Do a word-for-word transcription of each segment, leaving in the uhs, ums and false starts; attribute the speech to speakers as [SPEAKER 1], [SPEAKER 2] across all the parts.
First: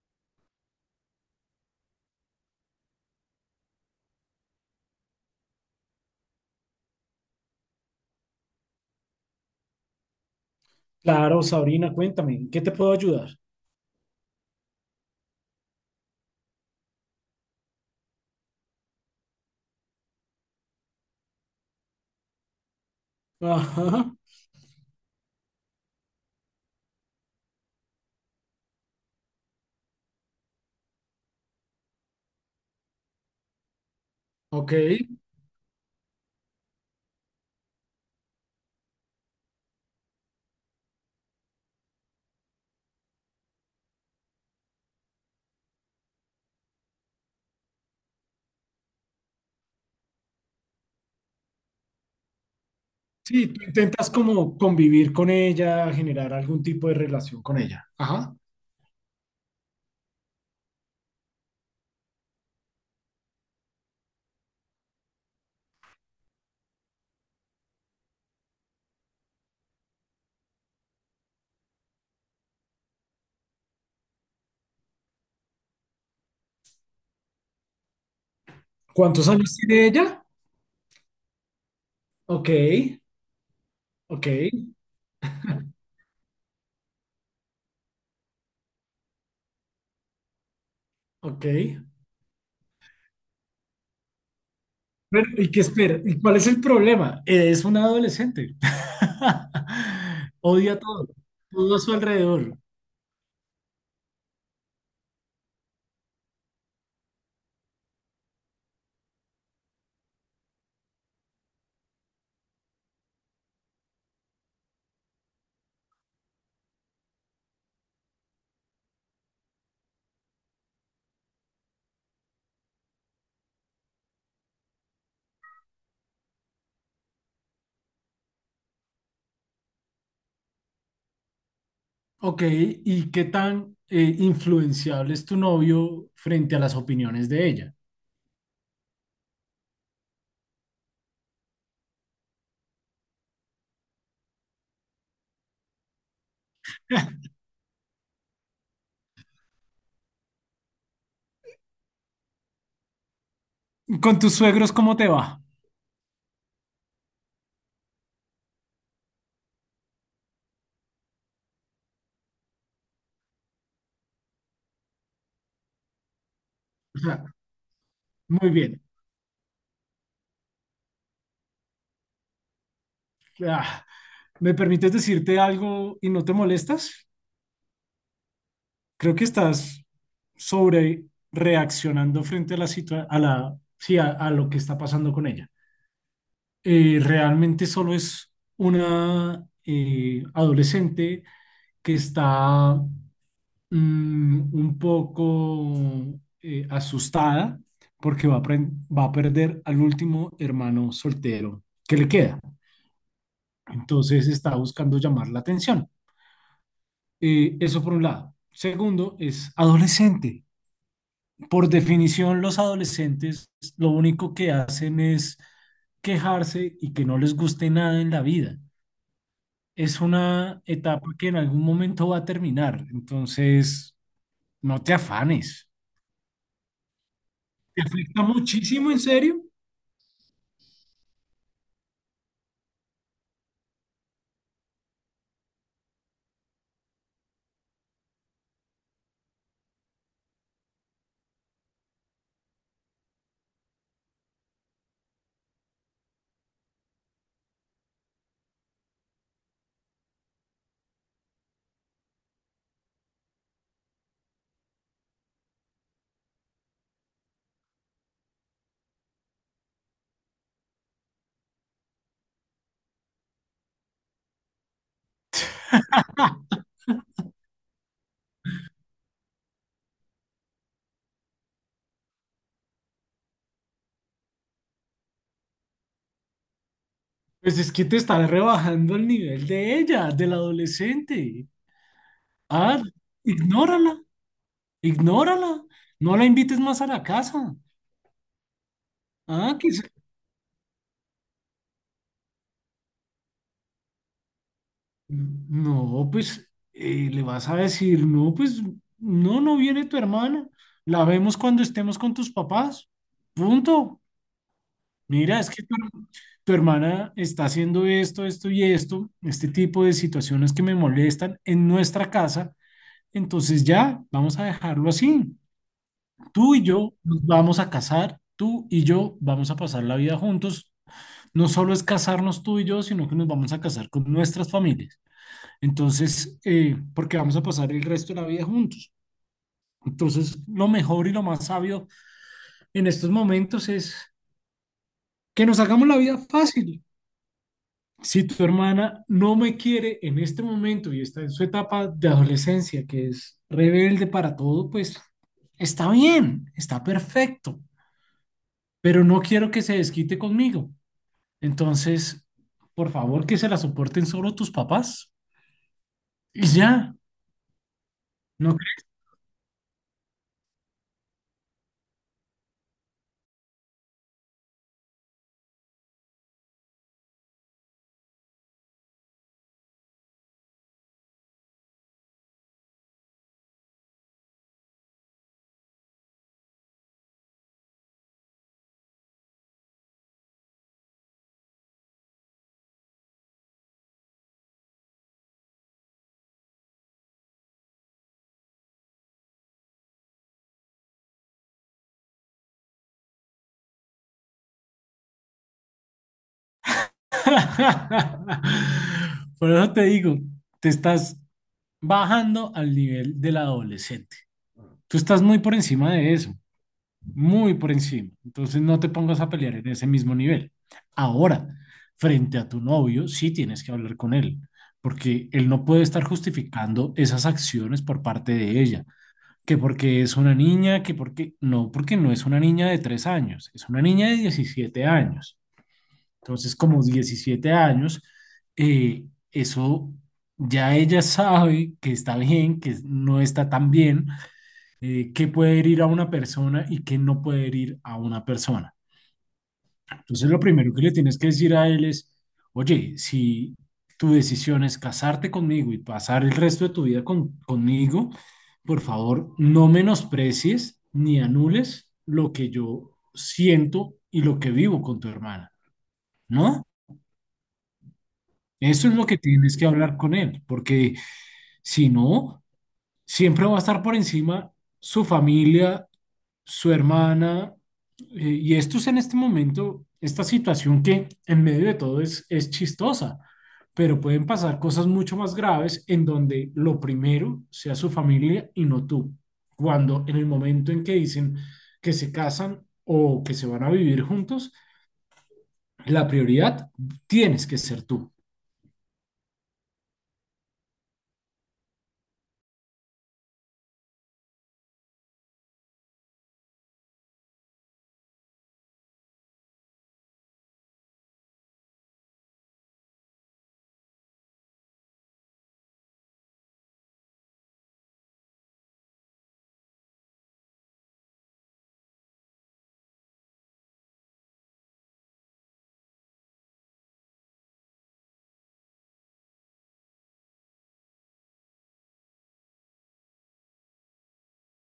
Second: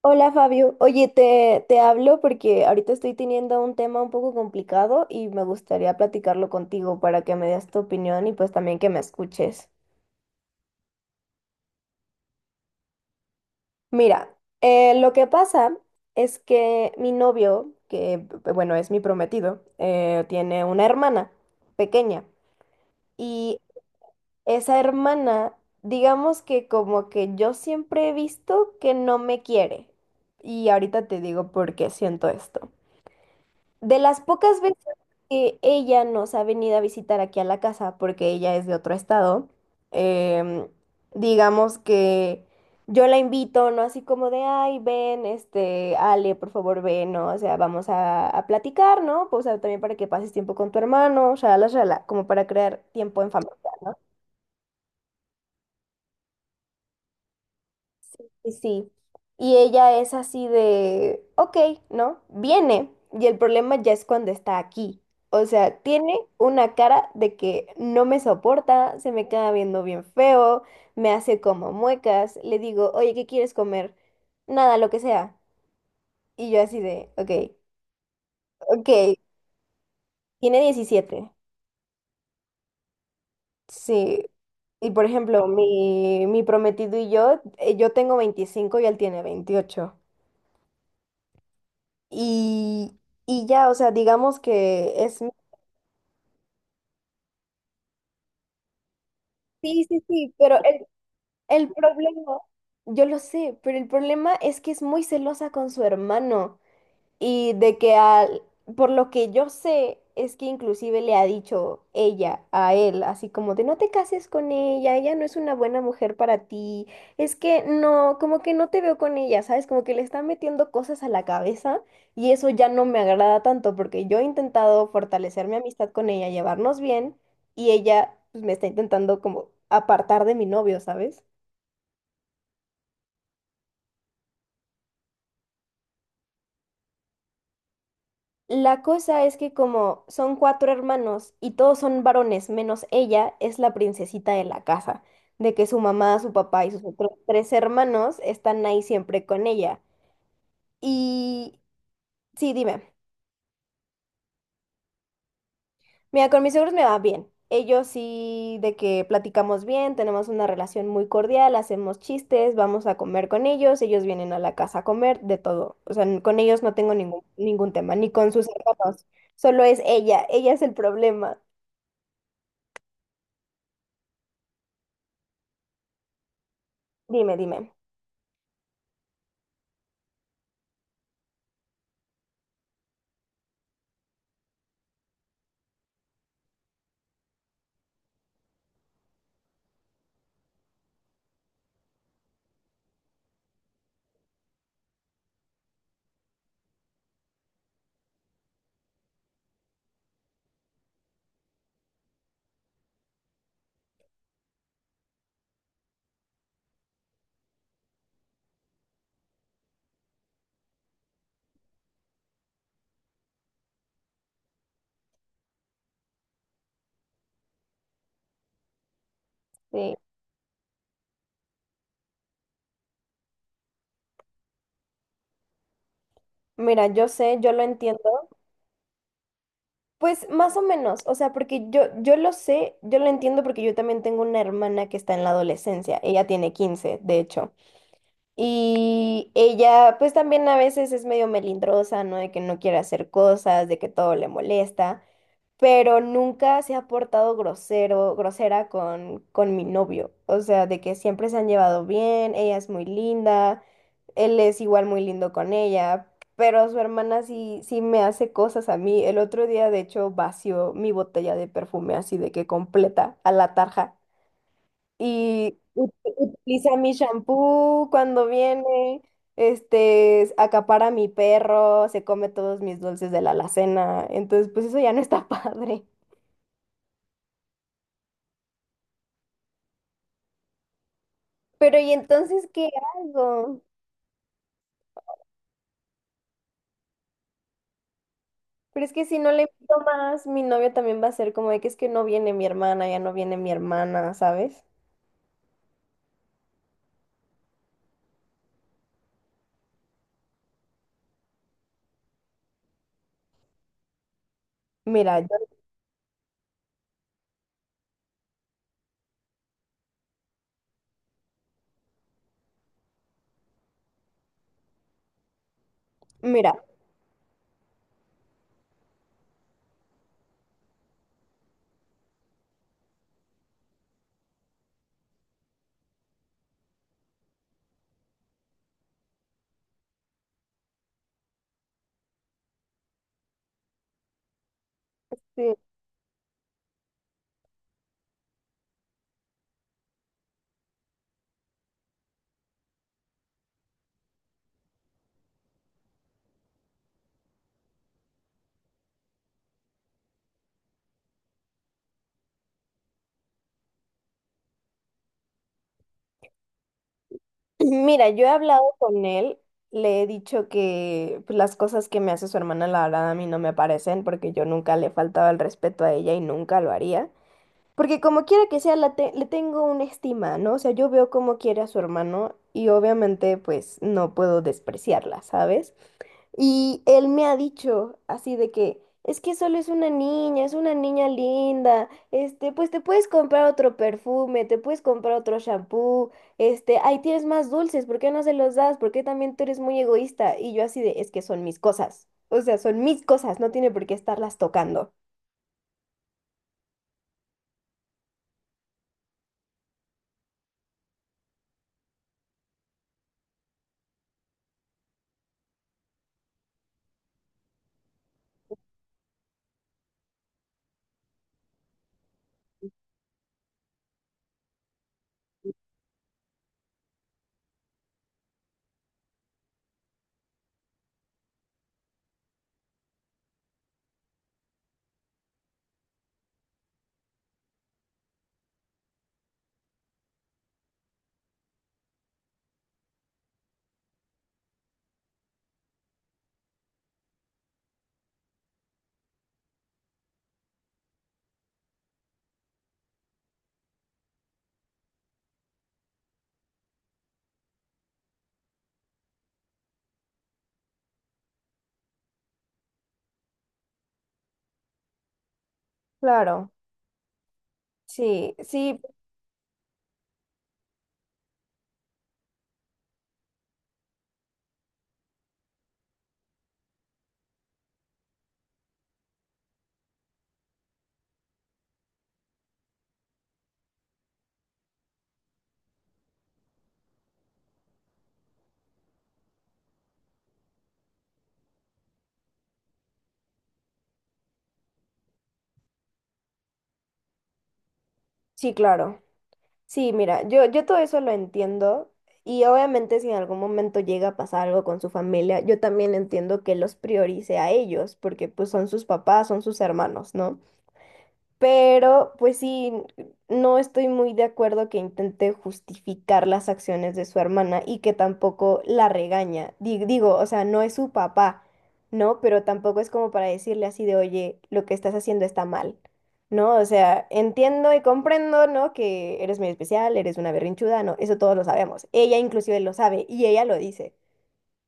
[SPEAKER 1] Hola, Fabio, oye, te, te hablo porque ahorita estoy teniendo un tema un poco complicado y me gustaría platicarlo contigo para que me des tu opinión y pues también que me escuches.
[SPEAKER 2] Claro, Sabrina, cuéntame, ¿en ¿qué te puedo ayudar?
[SPEAKER 1] Mira, eh, lo que pasa es que mi novio, que b- bueno, es mi prometido, eh, tiene una hermana pequeña. Y
[SPEAKER 2] Ajá,
[SPEAKER 1] esa hermana, digamos que como que yo siempre he visto que no me quiere, y ahorita te digo por qué siento esto. De las pocas
[SPEAKER 2] ok.
[SPEAKER 1] veces que ella nos ha venido a visitar aquí a la casa, porque ella es de otro estado, em, digamos que yo la invito, ¿no? Así como de, ay, ven, este, Ale, por favor, ven, ¿no? O sea, vamos a, a platicar, ¿no? Pues o sea, también para que pases tiempo con tu hermano, shala, shala, como para crear tiempo en
[SPEAKER 2] Sí,
[SPEAKER 1] familia.
[SPEAKER 2] tú
[SPEAKER 1] ¿No?
[SPEAKER 2] intentas como convivir con ella, generar algún tipo de relación con ella. Ajá.
[SPEAKER 1] Y sí, y ella es así de, ok, ¿no? Viene, y el problema ya es cuando está aquí. O sea, tiene una cara de que no me soporta, se me queda viendo bien feo, me hace como muecas, le digo, oye, ¿qué quieres comer? Nada, lo que sea. Y yo así de, ok, ok,
[SPEAKER 2] ¿Cuántos años tiene ella?
[SPEAKER 1] tiene diecisiete,
[SPEAKER 2] Ok,
[SPEAKER 1] sí.
[SPEAKER 2] ok,
[SPEAKER 1] Y por ejemplo, mi, mi prometido y yo, eh, yo tengo veinticinco y él tiene veintiocho.
[SPEAKER 2] ok.
[SPEAKER 1] y, y ya, o sea, digamos que es...
[SPEAKER 2] Pero,
[SPEAKER 1] mi-
[SPEAKER 2] ¿y qué espera? ¿Y cuál es el problema? Es una adolescente.
[SPEAKER 1] Sí, sí, sí, pero
[SPEAKER 2] Odia
[SPEAKER 1] el,
[SPEAKER 2] todo,
[SPEAKER 1] el
[SPEAKER 2] todo a su
[SPEAKER 1] problema,
[SPEAKER 2] alrededor.
[SPEAKER 1] yo lo sé, pero el problema es que es muy celosa con su hermano. Y de que al, por lo que yo sé, es que inclusive le ha dicho ella a él, así como de no te cases con ella, ella no es una buena mujer para ti, es que no, como que no te veo con ella, ¿sabes? Como que le está metiendo cosas a la cabeza y eso ya no me agrada tanto porque yo he intentado fortalecer mi amistad con ella, llevarnos bien, y ella pues me está intentando como apartar de mi novio, ¿sabes?
[SPEAKER 2] Ok, ¿y qué tan eh, influenciable es tu novio frente a las opiniones de ella?
[SPEAKER 1] La cosa es que como son cuatro hermanos y todos son varones, menos ella, es la princesita de la casa, de que su mamá, su papá y sus otros tres hermanos están ahí siempre con ella. Y sí, dime.
[SPEAKER 2] ¿Con tus suegros cómo te va?
[SPEAKER 1] Mira, con mis suegros me va bien. Ellos sí, de que platicamos bien, tenemos una relación muy cordial, hacemos chistes, vamos a comer con ellos, ellos vienen a la casa a comer, de todo. O sea, n- con ellos no tengo ningún, ningún tema, ni con sus
[SPEAKER 2] Muy bien.
[SPEAKER 1] hermanos, solo es ella, ella es el problema.
[SPEAKER 2] Ah, ¿me permites decirte algo y no te molestas?
[SPEAKER 1] Dime, dime.
[SPEAKER 2] Creo que estás sobre reaccionando frente a la situa- a la, sí, a, a lo que está pasando con ella. Eh, realmente solo es una eh, adolescente que está mm, un poco eh, asustada porque va a, pren- va a perder al último hermano soltero que le queda. Entonces está buscando llamar la atención. Eh, eso por un lado. Segundo, es adolescente. Por definición, los adolescentes lo único que hacen es quejarse y que no les guste nada en la vida.
[SPEAKER 1] Sí,
[SPEAKER 2] Es una etapa que en algún momento va a terminar, entonces no te afanes.
[SPEAKER 1] mira, yo sé, yo lo
[SPEAKER 2] ¿Te afecta
[SPEAKER 1] entiendo.
[SPEAKER 2] muchísimo, en serio?
[SPEAKER 1] Pues más o menos, o sea, porque yo, yo lo sé, yo lo entiendo porque yo también tengo una hermana que está en la adolescencia, ella tiene quince, de hecho, y ella pues también a veces es medio melindrosa, ¿no? De que no quiere hacer cosas, de que todo le molesta. Pero nunca se ha portado grosero, grosera con, con mi novio. O sea, de que siempre se han llevado bien, ella es muy linda, él es igual muy lindo con ella, pero su hermana sí, sí me hace cosas a mí. El otro día, de hecho, vació mi botella de perfume así de que completa a la tarja, y ut- utiliza mi shampoo cuando viene. Este, acapara a mi perro, se come todos mis dulces de la alacena, entonces pues eso ya no está padre.
[SPEAKER 2] Pues es que te estás rebajando el nivel de ella, del adolescente.
[SPEAKER 1] Pero ¿y entonces qué
[SPEAKER 2] Ah,
[SPEAKER 1] hago?
[SPEAKER 2] ignórala, ignórala. No la invites más a la casa.
[SPEAKER 1] Pero es que si no le
[SPEAKER 2] Ah, que
[SPEAKER 1] invito
[SPEAKER 2] se
[SPEAKER 1] más, mi novio también va a ser como de que es que no viene mi hermana, ya no viene mi hermana, ¿sabes?
[SPEAKER 2] No, pues eh, le vas a decir, no, pues no, no viene tu hermana, la vemos cuando estemos con tus papás, punto.
[SPEAKER 1] Mira, yo,
[SPEAKER 2] Mira, es que tu, her- tu hermana está haciendo esto, esto y esto, este tipo de situaciones que me molestan en nuestra casa, entonces ya, vamos a dejarlo así.
[SPEAKER 1] mira,
[SPEAKER 2] Tú y yo nos vamos a casar, tú y yo vamos a pasar la vida juntos. No solo es casarnos tú y yo, sino que nos vamos a casar con nuestras familias. Entonces, eh, porque vamos a pasar el resto de la vida juntos. Entonces, lo mejor y lo más sabio en estos momentos es que
[SPEAKER 1] sí,
[SPEAKER 2] nos hagamos la vida fácil. Si tu hermana no me quiere en este momento y está en su etapa de adolescencia, que es rebelde para todo, pues está bien, está perfecto, pero no quiero que se desquite conmigo. Entonces, por favor, que se la soporten solo tus papás y ya.
[SPEAKER 1] mira, yo he
[SPEAKER 2] No.
[SPEAKER 1] hablado con él, le he dicho que pues las cosas que me hace su hermana, la verdad, a mí no me parecen, porque yo nunca le faltaba el respeto a ella y nunca lo haría. Porque como quiera que sea, la te- le tengo una estima, ¿no? O sea, yo veo cómo quiere a su hermano y obviamente pues no puedo despreciarla, ¿sabes? Y él me ha dicho así de que es que solo es una niña, es una niña linda, este, pues te puedes comprar otro perfume, te puedes comprar otro shampoo, este, ahí tienes más dulces, ¿por qué no se los das? ¿Por qué también tú eres muy egoísta? Y yo así de, es que son mis cosas, o sea, son mis cosas, no tiene por qué estarlas tocando.
[SPEAKER 2] Por eso te digo, te estás bajando al nivel del adolescente. Tú estás muy por encima de eso, muy por encima. Entonces no te pongas a pelear en ese mismo nivel. Ahora, frente a tu novio, sí tienes que hablar con él, porque él no puede estar justificando esas acciones por parte de ella. Que porque es una niña, que porque no, porque no es una niña de tres años, es una niña de diecisiete años. Entonces, como diecisiete años, eh, eso ya ella sabe que está bien, que no está tan bien, eh, que puede herir a una persona y que no puede herir a una persona. Entonces, lo primero que le tienes que decir a él es, oye, si tu decisión es casarte conmigo y pasar el resto de tu vida con- conmigo, por favor, no menosprecies ni anules lo que yo siento y lo que vivo con tu hermana,
[SPEAKER 1] Claro,
[SPEAKER 2] ¿no?
[SPEAKER 1] sí, sí,
[SPEAKER 2] Eso es lo que tienes que hablar con él, porque si no, siempre va a estar por encima su familia, su hermana, eh, y esto es en este momento, esta situación que en medio de todo es, es chistosa, pero pueden pasar cosas mucho más graves en donde lo primero sea su familia y no tú. Cuando en el momento en que dicen que se casan o que se van a vivir juntos, la prioridad tienes que ser tú.
[SPEAKER 1] sí, claro. Sí, mira, yo, yo todo eso lo entiendo y obviamente si en algún momento llega a pasar algo con su familia, yo también entiendo que los priorice a ellos porque pues son sus papás, son sus hermanos, ¿no? Pero pues sí, no estoy muy de acuerdo que intente justificar las acciones de su hermana y que tampoco la regaña. Di- Digo, o sea, no es su papá, ¿no? Pero tampoco es como para decirle así de, oye, lo que estás haciendo está mal, ¿no? O sea, entiendo y comprendo, ¿no? Que eres muy especial, eres una berrinchuda, ¿no? Eso todos lo sabemos. Ella inclusive lo sabe y ella lo dice,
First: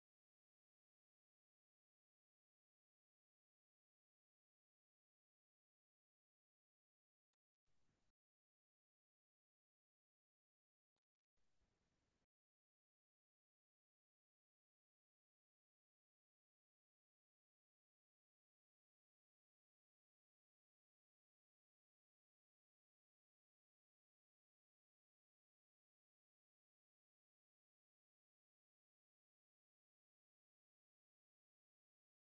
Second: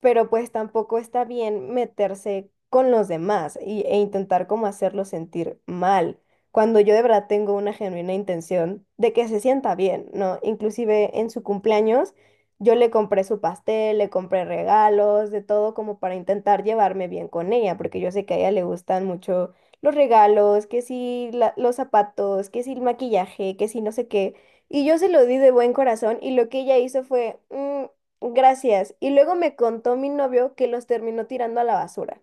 [SPEAKER 1] pero pues tampoco está bien meterse con los demás y- e intentar como hacerlo sentir mal, cuando yo de verdad tengo una genuina intención de que se sienta bien, ¿no? Inclusive en su cumpleaños yo le compré su pastel, le compré regalos, de todo como para intentar llevarme bien con ella, porque yo sé que a ella le gustan mucho los regalos, que sí la- los zapatos, que sí el maquillaje, que sí no sé qué. Y yo se lo di de buen corazón y lo que ella hizo fue... "Mm, gracias." Y luego me contó mi novio que los terminó tirando a la basura.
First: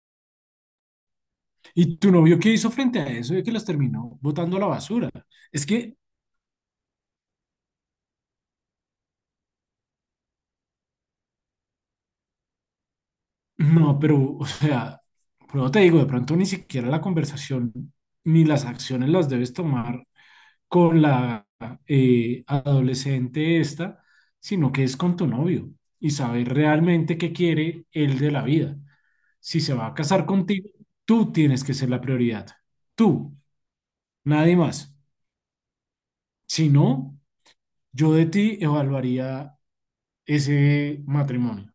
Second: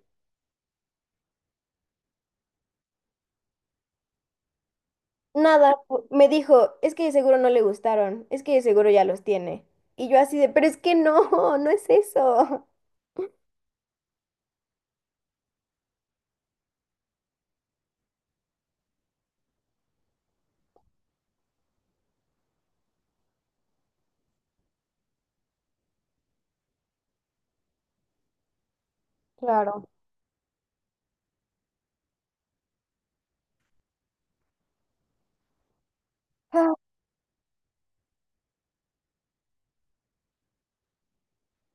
[SPEAKER 2] ¿Y tu novio qué hizo frente a eso? De que las terminó botando a la basura. Es
[SPEAKER 1] Nada,
[SPEAKER 2] que,
[SPEAKER 1] pu- me dijo, es que de seguro no le gustaron, es que de seguro ya los tiene. Y yo así de, pero es que no, no es eso.
[SPEAKER 2] no, pero, o sea, pero te digo, de pronto ni siquiera la conversación ni las acciones las debes tomar con la eh, adolescente esta, sino que es con tu novio y saber realmente qué quiere él de la vida. Si se
[SPEAKER 1] Claro.
[SPEAKER 2] va a casar contigo, tú tienes que ser la prioridad. Tú, nadie más. Si
[SPEAKER 1] Ah,
[SPEAKER 2] no, yo de ti evaluaría ese matrimonio.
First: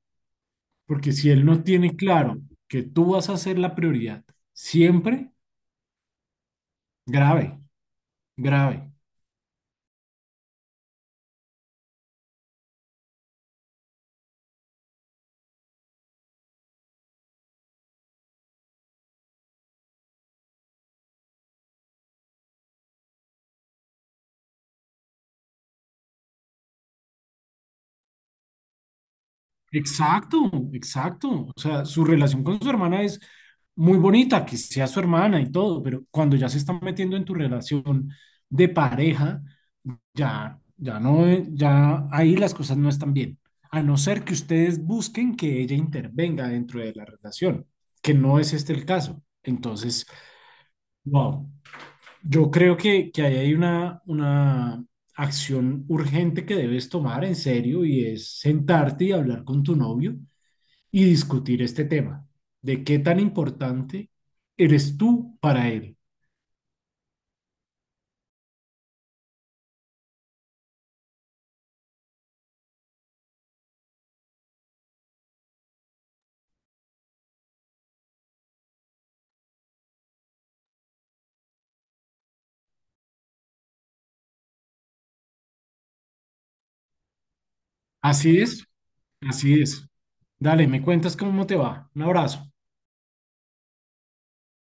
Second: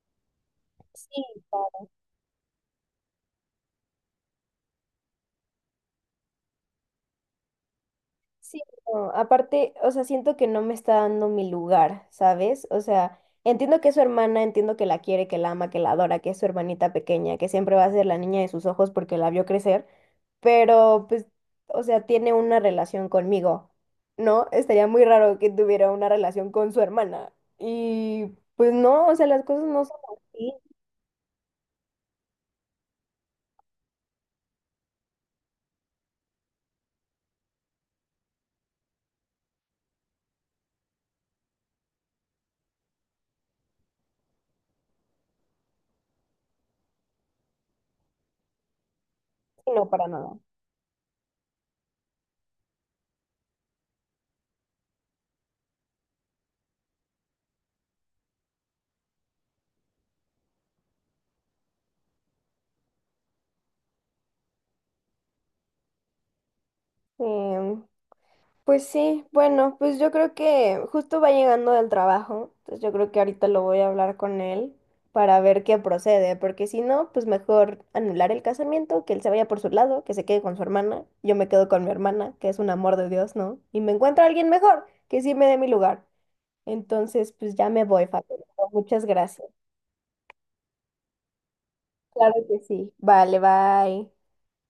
[SPEAKER 2] Porque si
[SPEAKER 1] sí.
[SPEAKER 2] él no tiene claro que tú vas a ser la prioridad siempre, grave,
[SPEAKER 1] Sí,
[SPEAKER 2] grave.
[SPEAKER 1] no, aparte, o sea, siento que no me está dando mi lugar, ¿sabes? O sea, entiendo que es su hermana, entiendo que la quiere, que la ama, que la adora, que es su hermanita pequeña, que siempre va a ser la niña de sus ojos porque la vio crecer, pero pues, o sea, tiene una relación conmigo, ¿no? Estaría muy raro que tuviera una relación con su hermana. Y pues no, o sea, las cosas no son
[SPEAKER 2] Exacto,
[SPEAKER 1] así,
[SPEAKER 2] exacto. O sea, su relación con su hermana es muy bonita, que sea su hermana y todo, pero cuando ya se está metiendo en tu relación de pareja, ya, ya no, ya ahí las cosas no están bien. A no ser que ustedes busquen que ella intervenga dentro de la relación, que no es este el caso.
[SPEAKER 1] sino
[SPEAKER 2] Entonces,
[SPEAKER 1] para nada.
[SPEAKER 2] wow. Yo creo que, que, ahí hay una, una acción urgente que debes tomar en serio y es sentarte y hablar con tu novio y discutir este tema de qué tan importante eres tú para él.
[SPEAKER 1] Sí, pues sí, bueno, pues yo creo que justo va llegando del trabajo, entonces yo creo que ahorita lo voy a hablar con él para ver qué procede, porque si no, pues mejor anular el casamiento, que él se vaya por su lado, que se quede con su hermana, yo me quedo con mi hermana, que es un amor de Dios, ¿no? Y me encuentro a alguien mejor, que sí me dé mi lugar. Entonces pues ya me voy, Fabio.
[SPEAKER 2] Así es,
[SPEAKER 1] Muchas gracias.
[SPEAKER 2] así es. Dale, me cuentas cómo te va. Un
[SPEAKER 1] Claro
[SPEAKER 2] abrazo.
[SPEAKER 1] que sí. Vale, bye.